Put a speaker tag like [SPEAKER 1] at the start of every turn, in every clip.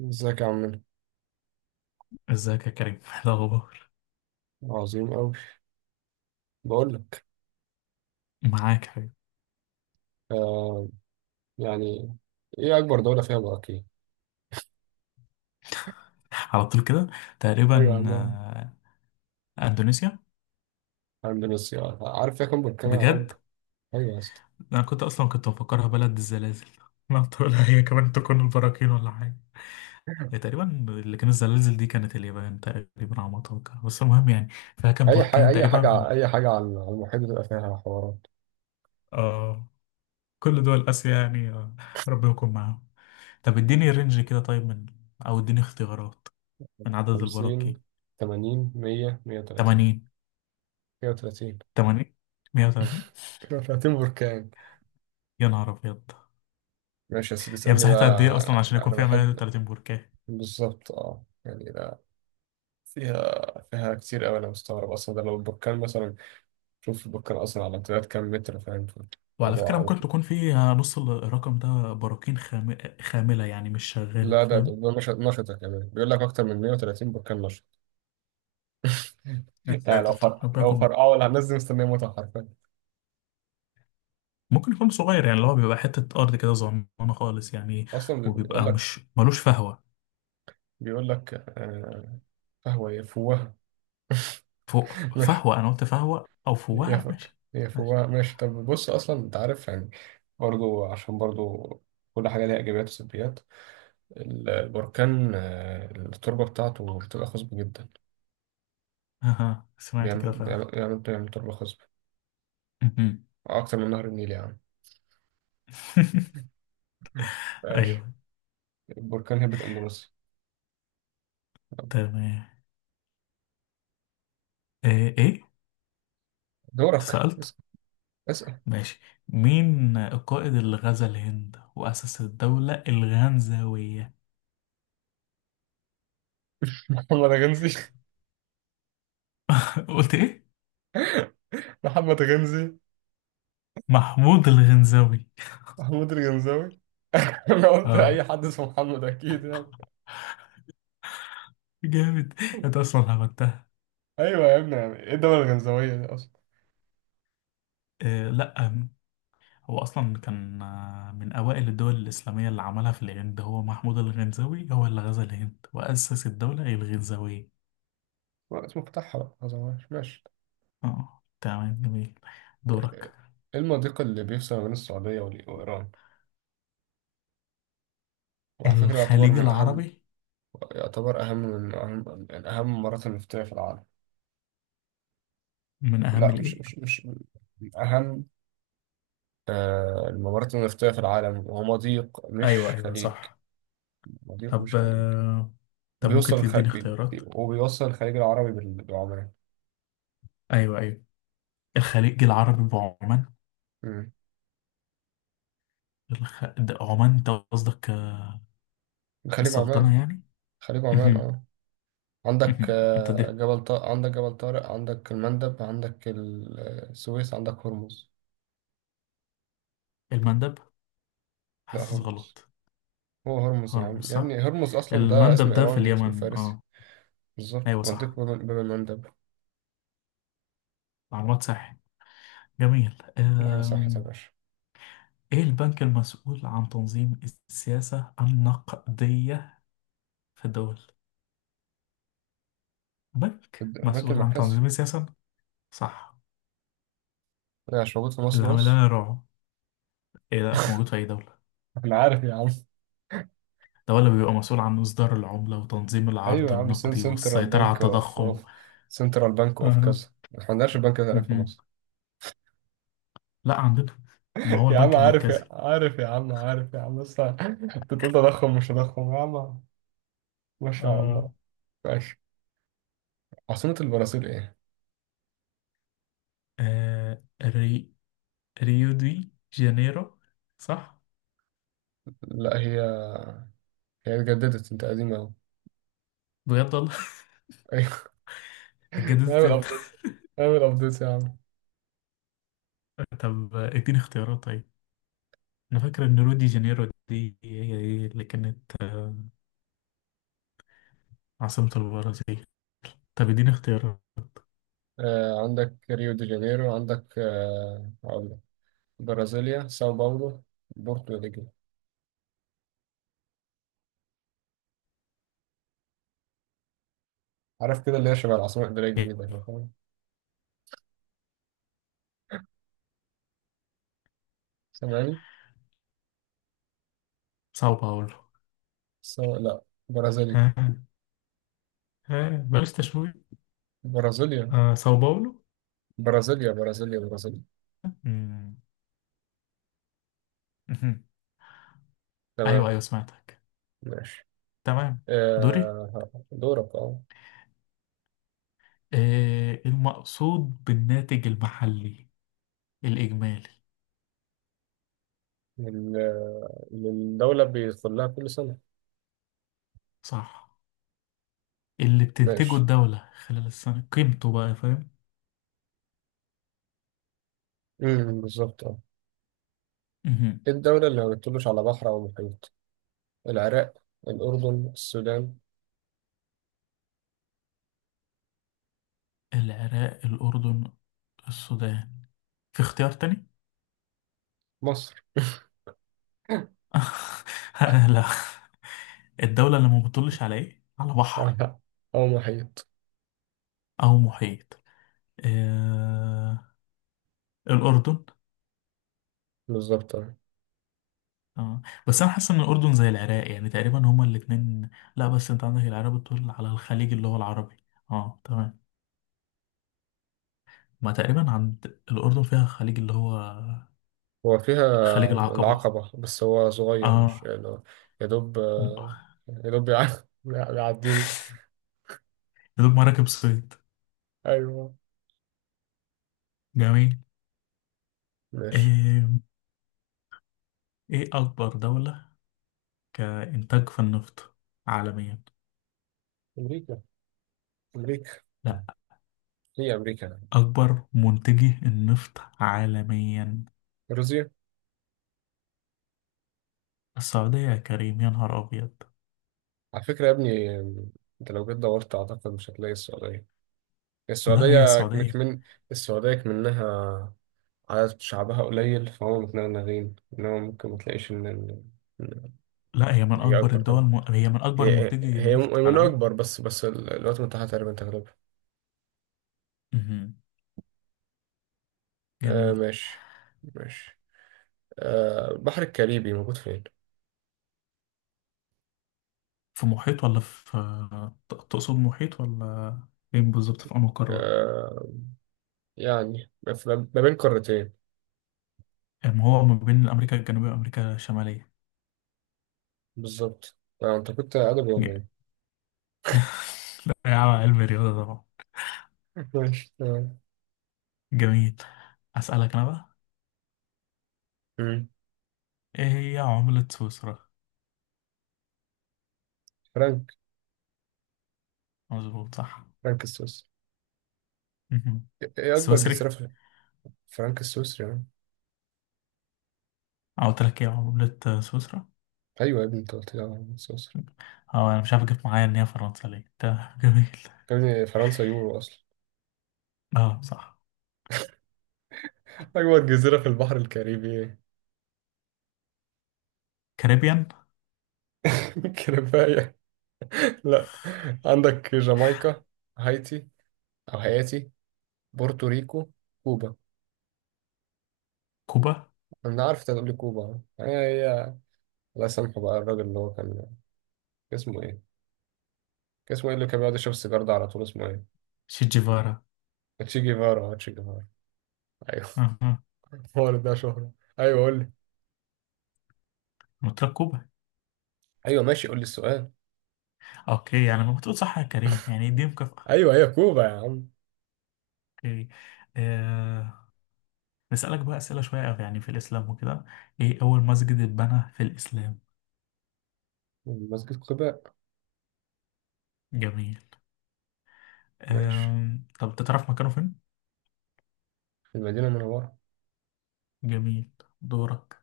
[SPEAKER 1] ازيك يا عمنا.
[SPEAKER 2] ازيك يا كريم إيه الاخبار؟
[SPEAKER 1] عظيم أوي. بقول لك،
[SPEAKER 2] معاك يا حبيبي
[SPEAKER 1] آه يعني، إيه أكبر دولة فيها براكين؟
[SPEAKER 2] على طول كده.
[SPEAKER 1] أيوة يا
[SPEAKER 2] تقريبا
[SPEAKER 1] عم،
[SPEAKER 2] اندونيسيا.
[SPEAKER 1] أندونيسيا. عارف فيها كام بركان يا عمرو؟
[SPEAKER 2] بجد.
[SPEAKER 1] أيوة يا اسطى.
[SPEAKER 2] انا كنت اصلا مفكرها بلد الزلازل ما تقول هي كمان تكون البراكين ولا حاجه. هي تقريبا اللي كان الزلازل دي كانت اليابان تقريبا على ما اتوقع، بس المهم يعني فيها كان
[SPEAKER 1] أي حاجة
[SPEAKER 2] بركان
[SPEAKER 1] أي
[SPEAKER 2] تقريبا.
[SPEAKER 1] حاجة أي حاجة على المحيط بتبقى فيها حوارات.
[SPEAKER 2] آه. كل دول اسيا يعني آه. ربنا يكون معاهم. طب اديني رينج كده، طيب من، او اديني اختيارات من عدد البراكين.
[SPEAKER 1] 50، 80، 100، 130
[SPEAKER 2] 80.
[SPEAKER 1] 130
[SPEAKER 2] 80. 130.
[SPEAKER 1] 130 بركان.
[SPEAKER 2] يا نهار ابيض.
[SPEAKER 1] ماشي يا سيدي،
[SPEAKER 2] هي
[SPEAKER 1] اسألني
[SPEAKER 2] مساحتها قد ايه اصلا
[SPEAKER 1] بقى.
[SPEAKER 2] عشان
[SPEAKER 1] لا،
[SPEAKER 2] يكون
[SPEAKER 1] أنا
[SPEAKER 2] فيها
[SPEAKER 1] بحب
[SPEAKER 2] 130 بركة؟
[SPEAKER 1] بالظبط. أه يعني لا، فيها فيها كتير أوي. أنا مستغرب أصلا، ده لو البركان مثلا شوف بكر أصلا على امتداد كام متر، فاهم في
[SPEAKER 2] وعلى
[SPEAKER 1] الموضوع
[SPEAKER 2] فكرة
[SPEAKER 1] أو
[SPEAKER 2] ممكن تكون فيها نص الرقم ده براكين خاملة يعني مش شغالة
[SPEAKER 1] لا؟ ده
[SPEAKER 2] فاهم.
[SPEAKER 1] نشط، نشطة كمان، بيقول لك أكتر من 130 بركان نشط.
[SPEAKER 2] يا
[SPEAKER 1] يعني لو
[SPEAKER 2] ساتر
[SPEAKER 1] فرق،
[SPEAKER 2] ربنا
[SPEAKER 1] لو
[SPEAKER 2] يكون معاك.
[SPEAKER 1] فرقعوا ولا هننزل مستنية متعة حرفيا.
[SPEAKER 2] ممكن يكون صغير يعني اللي هو بيبقى حتة أرض كده صغننة خالص يعني.
[SPEAKER 1] أصلا بيقول
[SPEAKER 2] وبيبقى
[SPEAKER 1] لك،
[SPEAKER 2] مش ملوش فهوة.
[SPEAKER 1] بيقول لك آه، فهو يفوه.
[SPEAKER 2] فوق.
[SPEAKER 1] ماشي
[SPEAKER 2] فهوة أنا قلت فهوة أو فوهة
[SPEAKER 1] يفك
[SPEAKER 2] ماشي. ماشي.
[SPEAKER 1] يفوه. ماشي، طب بص أصلا أنت عارف يعني، برضو عشان برضو كل حاجة ليها إيجابيات وسلبيات. البركان، التربة بتاعته بتبقى خصبة جدا.
[SPEAKER 2] أها سمعت كده فعلا.
[SPEAKER 1] بيعمل تربة خصبة أكتر من نهر النيل يعني. مم. ماشي.
[SPEAKER 2] أيوه.
[SPEAKER 1] البركان هبت أندونيسيا.
[SPEAKER 2] تمام. إيه إيه؟
[SPEAKER 1] دورك،
[SPEAKER 2] اتسألت.
[SPEAKER 1] اسأل. اسأل.
[SPEAKER 2] ماشي. مين القائد اللي غزا الهند وأسس الدولة الغنزاوية؟
[SPEAKER 1] محمد غنزي.
[SPEAKER 2] قلت إيه؟
[SPEAKER 1] محمد غنزي.
[SPEAKER 2] محمود الغنزاوي.
[SPEAKER 1] محمود الغنزاوي. أنا قلت
[SPEAKER 2] اه،
[SPEAKER 1] أي حد اسمه محمد أكيد يعني.
[SPEAKER 2] جامد. انت اصلا عملتها.
[SPEAKER 1] أيوة يا ابني، يعني إيه الدولة الغنزاوية دي أصلا؟
[SPEAKER 2] آه لا. هو اصلا كان من اوائل الدول الاسلاميه اللي عملها في الهند، هو محمود الغنزاوي، هو اللي غزا الهند واسس الدوله الغنزاويه.
[SPEAKER 1] ما اسمه فتحها بقى، ما ظهرهاش. ماشي.
[SPEAKER 2] اه تمام جميل. دورك.
[SPEAKER 1] إيه المضيق اللي بيفصل ما بين السعودية وإيران؟ وعلى فكرة يعتبر
[SPEAKER 2] الخليج
[SPEAKER 1] من أهم،
[SPEAKER 2] العربي.
[SPEAKER 1] يعتبر أهم من أهم الممرات النفطية في العالم.
[SPEAKER 2] من اهم
[SPEAKER 1] لا،
[SPEAKER 2] الايه؟
[SPEAKER 1] مش من أهم، الممرات النفطية في العالم، وهو مضيق
[SPEAKER 2] ايوه
[SPEAKER 1] مش
[SPEAKER 2] ايوه
[SPEAKER 1] خليج.
[SPEAKER 2] صح.
[SPEAKER 1] مضيق مش
[SPEAKER 2] طب
[SPEAKER 1] خليج
[SPEAKER 2] طب ممكن
[SPEAKER 1] بيوصل الخ...
[SPEAKER 2] تديني
[SPEAKER 1] بي...
[SPEAKER 2] اختيارات.
[SPEAKER 1] بي- وبيوصل الخليج العربي بعمان.
[SPEAKER 2] ايوه ايوه. الخليج العربي وعمان.
[SPEAKER 1] مم.
[SPEAKER 2] ده عمان انت قصدك
[SPEAKER 1] خليج
[SPEAKER 2] السلطنة
[SPEAKER 1] عمان.
[SPEAKER 2] يعني. مهم.
[SPEAKER 1] اه. عندك
[SPEAKER 2] مهم، انت ده
[SPEAKER 1] جبل طارق، عندك المندب، عندك السويس، عندك هرمز.
[SPEAKER 2] المندب،
[SPEAKER 1] لا،
[SPEAKER 2] حاسس
[SPEAKER 1] هرمز.
[SPEAKER 2] غلط.
[SPEAKER 1] هو هرمز يا عم
[SPEAKER 2] هرمز
[SPEAKER 1] يا ابني،
[SPEAKER 2] صح.
[SPEAKER 1] هرمز اصلا ده
[SPEAKER 2] المندب
[SPEAKER 1] اسم
[SPEAKER 2] ده في
[SPEAKER 1] ايراني، اسم
[SPEAKER 2] اليمن
[SPEAKER 1] فارسي.
[SPEAKER 2] اه.
[SPEAKER 1] بالظبط،
[SPEAKER 2] ايوه
[SPEAKER 1] مضيق
[SPEAKER 2] صح.
[SPEAKER 1] باب المندب.
[SPEAKER 2] معلومات صح. جميل
[SPEAKER 1] كل حاجه صح يا باشا.
[SPEAKER 2] ايه البنك المسؤول عن تنظيم السياسة النقدية في الدول؟ بنك
[SPEAKER 1] البنك
[SPEAKER 2] مسؤول عن
[SPEAKER 1] المركزي.
[SPEAKER 2] تنظيم السياسة. صح.
[SPEAKER 1] ده مش موجود في مصر
[SPEAKER 2] اللي عامل
[SPEAKER 1] بس.
[SPEAKER 2] لنا رعب. ايه ده موجود في اي دولة؟
[SPEAKER 1] انا عارف يا عم.
[SPEAKER 2] الدولة بيبقى مسؤول عن إصدار العملة وتنظيم
[SPEAKER 1] ايوه
[SPEAKER 2] العرض
[SPEAKER 1] يا عم، سن
[SPEAKER 2] النقدي
[SPEAKER 1] سنترال
[SPEAKER 2] والسيطرة على
[SPEAKER 1] بنك اوف
[SPEAKER 2] التضخم.
[SPEAKER 1] اوف سنترال بنك اوف
[SPEAKER 2] أها.
[SPEAKER 1] كذا، ما عندناش البنك ده هناك في
[SPEAKER 2] مهم.
[SPEAKER 1] مصر.
[SPEAKER 2] لا عندنا. ما هو
[SPEAKER 1] يا عم
[SPEAKER 2] البنك
[SPEAKER 1] عارف،
[SPEAKER 2] المركزي.
[SPEAKER 1] يا عارف يا عم عارف يا عم، بس انت بتقول تضخم مش تضخم يا عم. ما شاء
[SPEAKER 2] آه.
[SPEAKER 1] الله. ماشي. عاصمة البرازيل ايه؟
[SPEAKER 2] آه ري... ريو دي جانيرو، صح؟
[SPEAKER 1] لا، هي هي اتجددت، انت قديمة اهو.
[SPEAKER 2] بجد والله.
[SPEAKER 1] ايوه.
[SPEAKER 2] اتجددت
[SPEAKER 1] نعمل
[SPEAKER 2] امتى؟
[SPEAKER 1] ابديت نعمل ابديت يا عم.
[SPEAKER 2] طب اديني اختيارات طيب. انا فاكر ان ريو دي جانيرو دي هي هي اللي كانت عاصمة البرازيل. طب اديني اختيارات.
[SPEAKER 1] آه عندك ريو دي جانيرو، عندك آه هقول لك، برازيليا، ساو باولو، بورتو ريجو. عارف كده اللي هي شبه العاصمة الإدارية الجديدة كده، فاهم؟ سامعني؟
[SPEAKER 2] ساو باولو.
[SPEAKER 1] سو لا، برازيلي،
[SPEAKER 2] ها. ها بلاش تشويق.
[SPEAKER 1] برازيليا
[SPEAKER 2] آه ساو باولو.
[SPEAKER 1] برازيليا برازيليا برازيليا.
[SPEAKER 2] مم. ايوه
[SPEAKER 1] تمام.
[SPEAKER 2] ايوه سمعتك.
[SPEAKER 1] ماشي.
[SPEAKER 2] تمام. دوري.
[SPEAKER 1] آه دورك اه.
[SPEAKER 2] آه المقصود بالناتج المحلي الاجمالي.
[SPEAKER 1] للدولة بيدخل لها كل سنة.
[SPEAKER 2] صح. اللي بتنتجه
[SPEAKER 1] ماشي.
[SPEAKER 2] الدولة خلال السنة قيمته بقى فاهم.
[SPEAKER 1] بالظبط اه.
[SPEAKER 2] مهم.
[SPEAKER 1] ايه الدولة اللي ما بتطلش على بحر أو محيط؟ العراق، الأردن، السودان،
[SPEAKER 2] العراق، الاردن، السودان. في اختيار تاني؟
[SPEAKER 1] مصر.
[SPEAKER 2] لا. الدولة اللي ما بتطلش على ايه، على بحر
[SPEAKER 1] آه، أو محيط.
[SPEAKER 2] او محيط. آه الاردن.
[SPEAKER 1] بالظبط اه.
[SPEAKER 2] اه. بس انا حاسس ان الاردن زي العراق يعني تقريبا هما الاتنين. لا بس انت عندك العراق بتطل على الخليج اللي هو العربي. اه تمام. ما تقريبا عند الاردن فيها خليج اللي هو
[SPEAKER 1] هو فيها
[SPEAKER 2] خليج العقبة.
[SPEAKER 1] العقبة بس هو صغير، مش
[SPEAKER 2] اه.
[SPEAKER 1] يعني هو، يا دوب
[SPEAKER 2] يا
[SPEAKER 1] يا دوب يع- بيعديني.
[SPEAKER 2] دوب مراكب صيد.
[SPEAKER 1] أيوه.
[SPEAKER 2] جميل.
[SPEAKER 1] ماشي.
[SPEAKER 2] ايه, ايه اكبر دولة كانتاج في النفط عالميا؟
[SPEAKER 1] امريكا امريكا.
[SPEAKER 2] لا.
[SPEAKER 1] هي امريكا
[SPEAKER 2] اكبر منتجي النفط عالميا؟
[SPEAKER 1] روسيا.
[SPEAKER 2] السعودية يا كريم يا نهار ابيض.
[SPEAKER 1] على فكره يا ابني، انت لو جيت دورت اعتقد مش هتلاقي السعوديه.
[SPEAKER 2] لا هي
[SPEAKER 1] السعوديه
[SPEAKER 2] السعودية.
[SPEAKER 1] كمان السعوديه كمنها عدد شعبها قليل، فهم متنغنغين، انما ممكن ما تلاقيش ان، إن-
[SPEAKER 2] لا هي
[SPEAKER 1] إن
[SPEAKER 2] من
[SPEAKER 1] هي
[SPEAKER 2] أكبر
[SPEAKER 1] اكبر
[SPEAKER 2] الدول
[SPEAKER 1] طبعا.
[SPEAKER 2] هي من أكبر
[SPEAKER 1] هي
[SPEAKER 2] منتجي
[SPEAKER 1] هي
[SPEAKER 2] النفط
[SPEAKER 1] من
[SPEAKER 2] عالميا.
[SPEAKER 1] اكبر، بس الولايات المتحده تقريبا تغلبها.
[SPEAKER 2] مهم.
[SPEAKER 1] آه
[SPEAKER 2] جميل.
[SPEAKER 1] ماشي. ماشي. آه البحر الكاريبي موجود فين؟
[SPEAKER 2] في محيط ولا في، تقصد محيط ولا فين بالظبط، في أنهي قارة؟
[SPEAKER 1] آه يعني ما بين قارتين.
[SPEAKER 2] يعني هو ما بين أمريكا الجنوبية وأمريكا الشمالية.
[SPEAKER 1] بالظبط. آه، انت كنت ادبي ولا
[SPEAKER 2] ج...
[SPEAKER 1] ايه؟
[SPEAKER 2] لا يا عم علم الرياضة طبعا.
[SPEAKER 1] ماشي تمام.
[SPEAKER 2] جميل. أسألك أنا بقى،
[SPEAKER 1] مم.
[SPEAKER 2] إيه هي عملة سويسرا؟
[SPEAKER 1] فرانك
[SPEAKER 2] مظبوط صح.
[SPEAKER 1] فرانك السويسري.
[SPEAKER 2] مهم.
[SPEAKER 1] ايه اكبر جزيرة
[SPEAKER 2] السويسري؟
[SPEAKER 1] في. فرانك السويسري يعني.
[SPEAKER 2] قلت لك إيه عملة سويسرا؟
[SPEAKER 1] ايوه يا ابني انت قلت لي على فرانك السويسري.
[SPEAKER 2] أه أنا مش عارف جبت معايا إن هي فرنسا ليه، تمام جميل.
[SPEAKER 1] يا ابني فرنسا يورو اصلا.
[SPEAKER 2] أه صح.
[SPEAKER 1] اكبر جزيرة في البحر الكاريبي.
[SPEAKER 2] كاريبيان.
[SPEAKER 1] كفاية. لا، عندك جامايكا، هايتي او هايتي، بورتوريكو، كوبا.
[SPEAKER 2] كوبا.
[SPEAKER 1] انا عارف انت هتقول لي كوبا. هي هي الله يسامحه بقى الراجل اللي هو كان، اسمه ايه، كان اسمه ايه اللي كان بيقعد يشرب السيجار ده على طول، اسمه ايه؟
[SPEAKER 2] شيت.
[SPEAKER 1] تشي جيفارا. تشي جيفارا. ايوه.
[SPEAKER 2] أها.
[SPEAKER 1] هو اللي ده شهرة. ايوه قول لي.
[SPEAKER 2] مترقبة.
[SPEAKER 1] ايوه ماشي، قول لي السؤال.
[SPEAKER 2] اوكي يعني ما بتقول صح يا كريم يعني دي مكافأة.
[SPEAKER 1] ايوه هي كوبا يا عم.
[SPEAKER 2] اوكي. آه. نسألك بقى أسئلة شوية يعني في الإسلام وكده. ايه أول مسجد اتبنى في الإسلام؟
[SPEAKER 1] مسجد قباء.
[SPEAKER 2] جميل.
[SPEAKER 1] ماشي.
[SPEAKER 2] آه. طب أنت تعرف مكانه فين.
[SPEAKER 1] في المدينة المنورة.
[SPEAKER 2] جميل. دورك.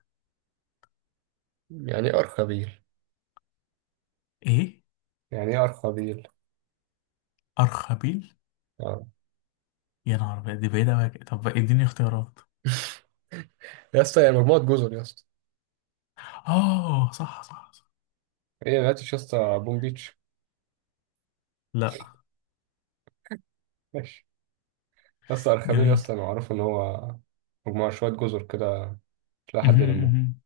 [SPEAKER 1] يعني ايه أرخبيل؟
[SPEAKER 2] ايه
[SPEAKER 1] يعني ايه أرخبيل؟
[SPEAKER 2] أرخبيل؟
[SPEAKER 1] اه.
[SPEAKER 2] يا نهار أبيض، دي بعيدة أوي. طب بقى اديني اختيارات.
[SPEAKER 1] يا اسطى هي مجموعة جزر يا اسطى.
[SPEAKER 2] اه صح صح صح.
[SPEAKER 1] ايه ما لقيتش يا اسطى بوم بيتش.
[SPEAKER 2] لا.
[SPEAKER 1] ماشي يا اسطى. أرخبيل يا
[SPEAKER 2] جميل.
[SPEAKER 1] اسطى، أنا معروف إن هو مجموعة شوية جزر كده، مش لاقي حد
[SPEAKER 2] مهم،
[SPEAKER 1] يلمهم.
[SPEAKER 2] مهم.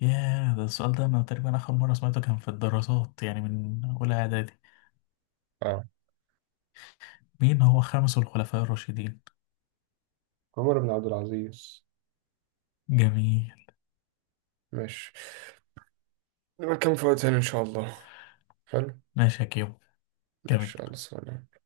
[SPEAKER 2] ياه، ده السؤال ده أنا تقريبا آخر مرة سمعته كان في الدراسات يعني من أولى إعدادي.
[SPEAKER 1] اه.
[SPEAKER 2] مين هو خامس الخلفاء الراشدين؟
[SPEAKER 1] عمر بن عبد العزيز.
[SPEAKER 2] جميل.
[SPEAKER 1] ماشي. نبقى نكمل في وقت تاني إن شاء الله. حلو.
[SPEAKER 2] ماشي يا كيمو.
[SPEAKER 1] ماشي
[SPEAKER 2] جميل.
[SPEAKER 1] يلا سلام.